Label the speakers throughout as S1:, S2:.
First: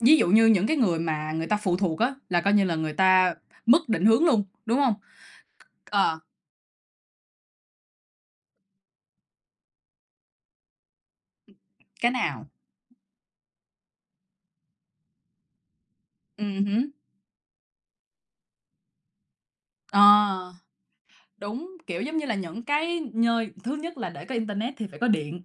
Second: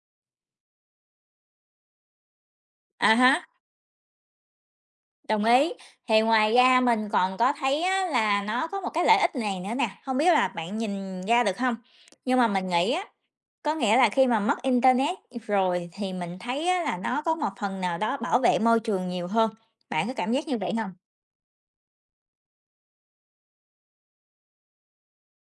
S1: Ví dụ như những cái người mà người ta phụ thuộc á, là coi như là người
S2: À
S1: ta
S2: há.
S1: mất định hướng luôn, đúng hông?
S2: Đồng ý.
S1: C Ờ.
S2: Thì ngoài ra mình còn có thấy á, là nó có một cái lợi ích này nữa nè, hông biết là bạn nhìn ra
S1: Ừm,
S2: được hông.
S1: cái
S2: Nhưng mà
S1: nào?
S2: mình nghĩ á, có nghĩa là khi mà mất internet, ừm, rồi thì mình
S1: Ừm
S2: thấy á,
S1: hứm.
S2: là nó có một phần nào đó bảo vệ môi trường nhiều hơn, bạn có cảm giác
S1: Ờ.
S2: như vậy hông?
S1: Đúng, kiểu, giống như là, những cái nhơi thứ nhất là để có internet thì phải có điện,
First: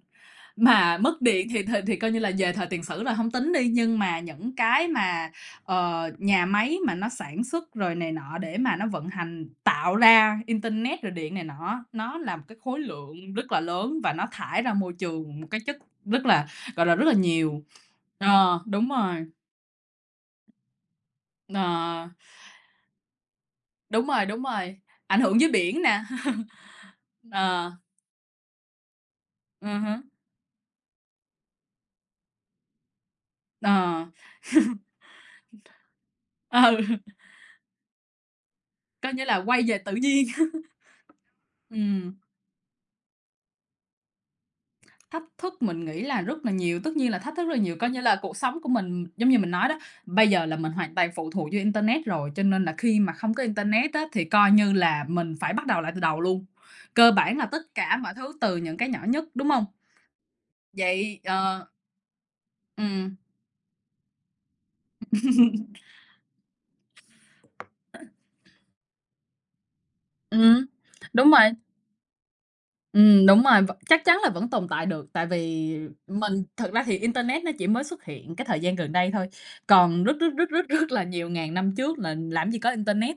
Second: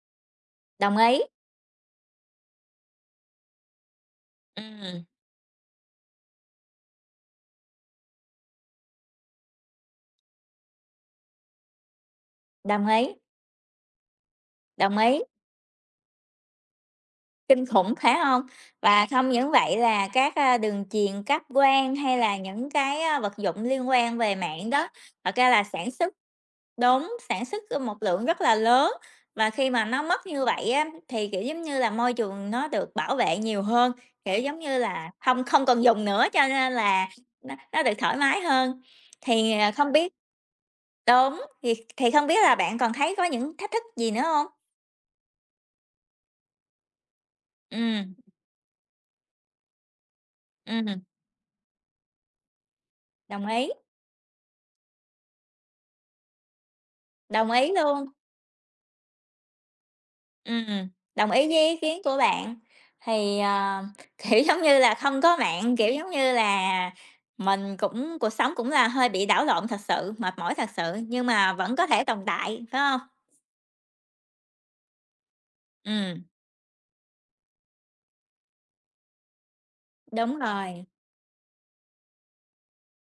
S2: Đồng
S1: mà mất
S2: ý.
S1: điện thì thì thì coi như là về thời tiền sử là hông tính đi. Nhưng mà những cái
S2: Ừm.
S1: mà, ờ, nhà máy mà nó sản xuất rồi này nọ để mà nó vận hành tạo ra internet rồi điện này nọ á, nó là một cái khối
S2: Đồng ý.
S1: lượng rất là lớn và nó thải ra môi
S2: Đồng ý.
S1: trường một cái chất rất là, gọi là, rất là nhiều.
S2: Kinh khủng, phải hông?
S1: Ờ, đúng
S2: Và
S1: rồi.
S2: không những vậy là các, a, đường truyền, cáp quang
S1: Ờ.
S2: hay là những cái vật dụng liên
S1: Đúng
S2: quan
S1: rồi,
S2: về
S1: đúng
S2: mạng
S1: rồi,
S2: đó,
S1: ảnh
S2: thật
S1: hưởng
S2: ra
S1: dưới
S2: là
S1: biển
S2: sản
S1: nè.
S2: xuất đúng, sản xuất,
S1: Ờ.
S2: ơ, một lượng rất là lớn. Và khi
S1: Ờ
S2: mà
S1: há.
S2: nó mất như vậy á, thì, kiểu, giống như là, môi trường nó được bảo vệ nhiều hơn,
S1: Ờ.
S2: kiểu, giống như là, hông không cần dùng nữa cho nên là
S1: Ừ.
S2: nó nó được thoải mái hơn.
S1: Coi như là
S2: Thì,
S1: quay
S2: ờ,
S1: về
S2: không
S1: tự
S2: biết
S1: nhiên.
S2: đúng, thì kh thì
S1: Ừm.
S2: không biết là bạn còn thấy có những thách thức gì nữa hông?
S1: Thách thức mình nghĩ là rất là nhiều, tất nhiên là thách thức rất là nhiều. Coi như
S2: Ừm.
S1: là cuộc sống của mình giống như mình nói đó, bây giờ là mình hoàn
S2: Ừm.
S1: toàn phụ thuộc vô internet rồi, cho nên là khi mà không có
S2: Đồng ý.
S1: internet á, thì coi như là mình phải bắt đầu lại từ đầu luôn. Cơ bản là
S2: Đồng ý
S1: tất cả
S2: luôn.
S1: mọi thứ từ những cái nhỏ nhất, đúng hông?
S2: Ừm,
S1: Vậy,
S2: đồng ý với
S1: ờ
S2: ý kiến của bạn.
S1: Ừm.
S2: Thì, à, kiểu, giống như là, không có mạng, kiểu, giống như là, mình cũng cuộc sống cũng là hơi bị đảo lộn thật sự, mệt mỏi
S1: Ừm,
S2: thật sự, nhưng
S1: đúng rồi.
S2: mà vẫn có thể tồn tại, phải hông?
S1: Ừm, đúng rồi, vẫn chắc chắn là vẫn tồn tại được, tại vì
S2: Ừm.
S1: mình thực ra thì internet nó chỉ mới xuất hiện cái thời gian gần đây thôi, còn rất, rất,
S2: Đúng
S1: rất, rất,
S2: rồi.
S1: rất là nhiều ngàn năm trước là làm gì có internet,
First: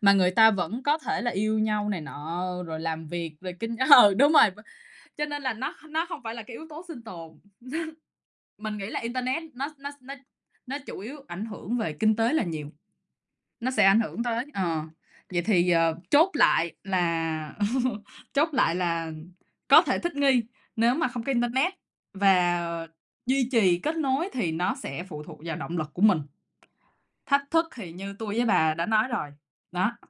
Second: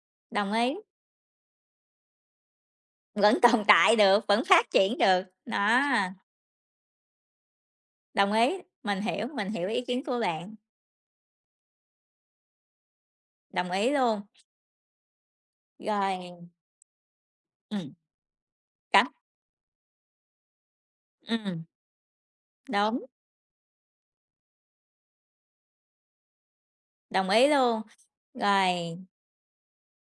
S1: mà người ta
S2: Đồng ý.
S1: vẫn có thể là yêu nhau này nọ rồi làm việc
S2: Vẫn
S1: rồi
S2: tồn
S1: kinh
S2: tại
S1: ừ,
S2: được,
S1: đúng
S2: vẫn
S1: rồi. V
S2: phát triển được.
S1: cho nên là nó
S2: Đó.
S1: nó hông phải là cái yếu tố sinh tồn,
S2: Đồng ý.
S1: mình nghĩ là
S2: Mình hiểu,
S1: internet
S2: mình hiểu
S1: nó
S2: ý
S1: nó
S2: kiến
S1: nó
S2: của bạn.
S1: nó chủ yếu ảnh hưởng về kinh tế là nhiều.
S2: Đồng
S1: Nó sẽ
S2: ý
S1: ảnh hưởng
S2: luôn.
S1: tới ờ, vậy thì, ờ, chốt
S2: Rồi.
S1: lại là
S2: Ừm.
S1: chốt lại
S2: Cảm
S1: là có thể thích nghi nếu mà không có
S2: Ừm.
S1: internet và
S2: Đúng.
S1: duy trì kết nối thì nó sẽ phụ thuộc vào động lực của mình.
S2: Đồng
S1: Thách
S2: ý
S1: thức
S2: luôn.
S1: thì như tôi với bà đã
S2: Rồi.
S1: nói rồi, đó.